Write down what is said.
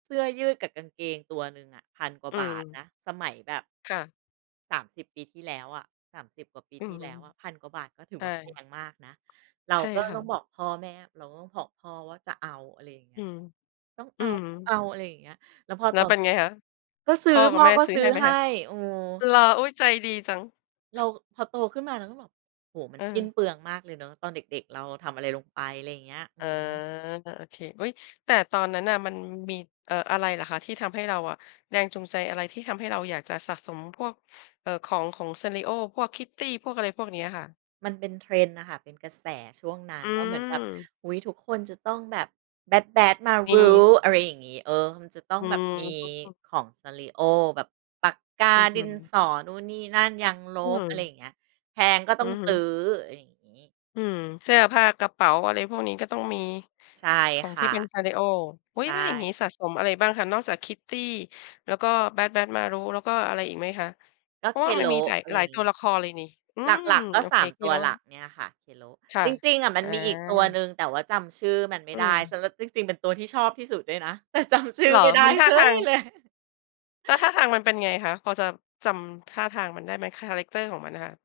เสื้อยืดกับกางเกงตัวหนึ่งอะ 1,000 กว่อาืบาทนม ะ สมัยแบบ ค่ะ 30 ปีที่แล้วอะ 30 กว่าปีอืทีอ่ฮแลึ ้วอะ 1,000 กว่าบาท ก็ถืใอชว่ ่า แพงมากนะ เราใช่ก็ค่ต้องะ บอกพ่อแม่ เราก็ขอพ่อว่าจะเอา อะไรอย่างเงอีื้ย ม ต้องเอือา ม ต้องเอา อะไรอย่างเงี้ย แล้วพอแล้ตวอเน ป็นไงคะ ก็ซพื้อ ่อพกั่บอแม่ก็ซื้ซอื้ใอห้ไหมให้ คะ? เออ เหรอ อุ๊ย! ใจดีจัง เรา พอโตขึ้นมาเราก็บอก โอ้โฮ มันเสิ้นออ เปลืองมากเลยเนาะ ตอนเด็ก ๆ เราทำอะไรลงไป ไรอย่างเงี้ย อือ๋อ อฮึ ก็โอเค อุ๊ย แต่ตอนนั้นน่ะมันมี เอ่อ อะไรหรอคะที่ทำให้เราอะ แรงจูงใจอะไรที่ทำให้เราอยากจะสะสมพวก เอ่อ ของ ของ Sanrio พวก Kitty พวก อะไรพวกเนี้ยค่ะ? มันเป็น Trend น่ะค่ะ เป็นกระแสช่วงนั้อนืว่าเหมือนแบบ ม อุ๊ย ทุกคนจะต้องแบบ Bad มBadtz-Maru ี อะไรอย่างงี้ เออ มันจะต้อองืแบบมีม [unintelligible] ของ Sanrio แบบปากกา อืดินอ ๆ สอ นู่นนี่นั่น ยางลอืบ อะไรอยม ่างเงี้ย แพงก็ตอ้ืองอฮซื้ึ อ อะไรอย่างงี้ อืม เสื้อผ้า กระเป๋า อะไรพวกนี้ก็ต้องมี ใช่ของคท่ีะ ่เป็น Sanrio อุ๊ใชย! ถ้าอย่างงี้่ สะสมอะไรบ้างคะนอกจาก Kitty แล้วก็ Bad Badtz-Maru แล้วก็อะไรอีกไหมคะ? กเ็ พราะว่ามันมีKero จ๋าย อะไรหลาอยย่าตงังวี้ ละครเลยนี่ อืหม ลัก ๆ ก็ โอสเค าม ตัวKero หลักเนี่ยค่ะ Kero ค่ะ จริง ๆ อะมอั๋นมีอีกตัวอ หนึ่ง แต่ว่าจำชื่อมันไมอ่ืได้ ม ส ร ที่จริงเป็นตัวที่ชอบที่สุดด้วยนะ แต่จำชืเ่หอรอ? ไม่ไดมั้นท่าเฉทายง เลย แล้วท่าทางมันเป็นไงคะ พอจะจำท่าทางมันได้ไหม? คาแรกเตอร์ของมันน่ะค่ะ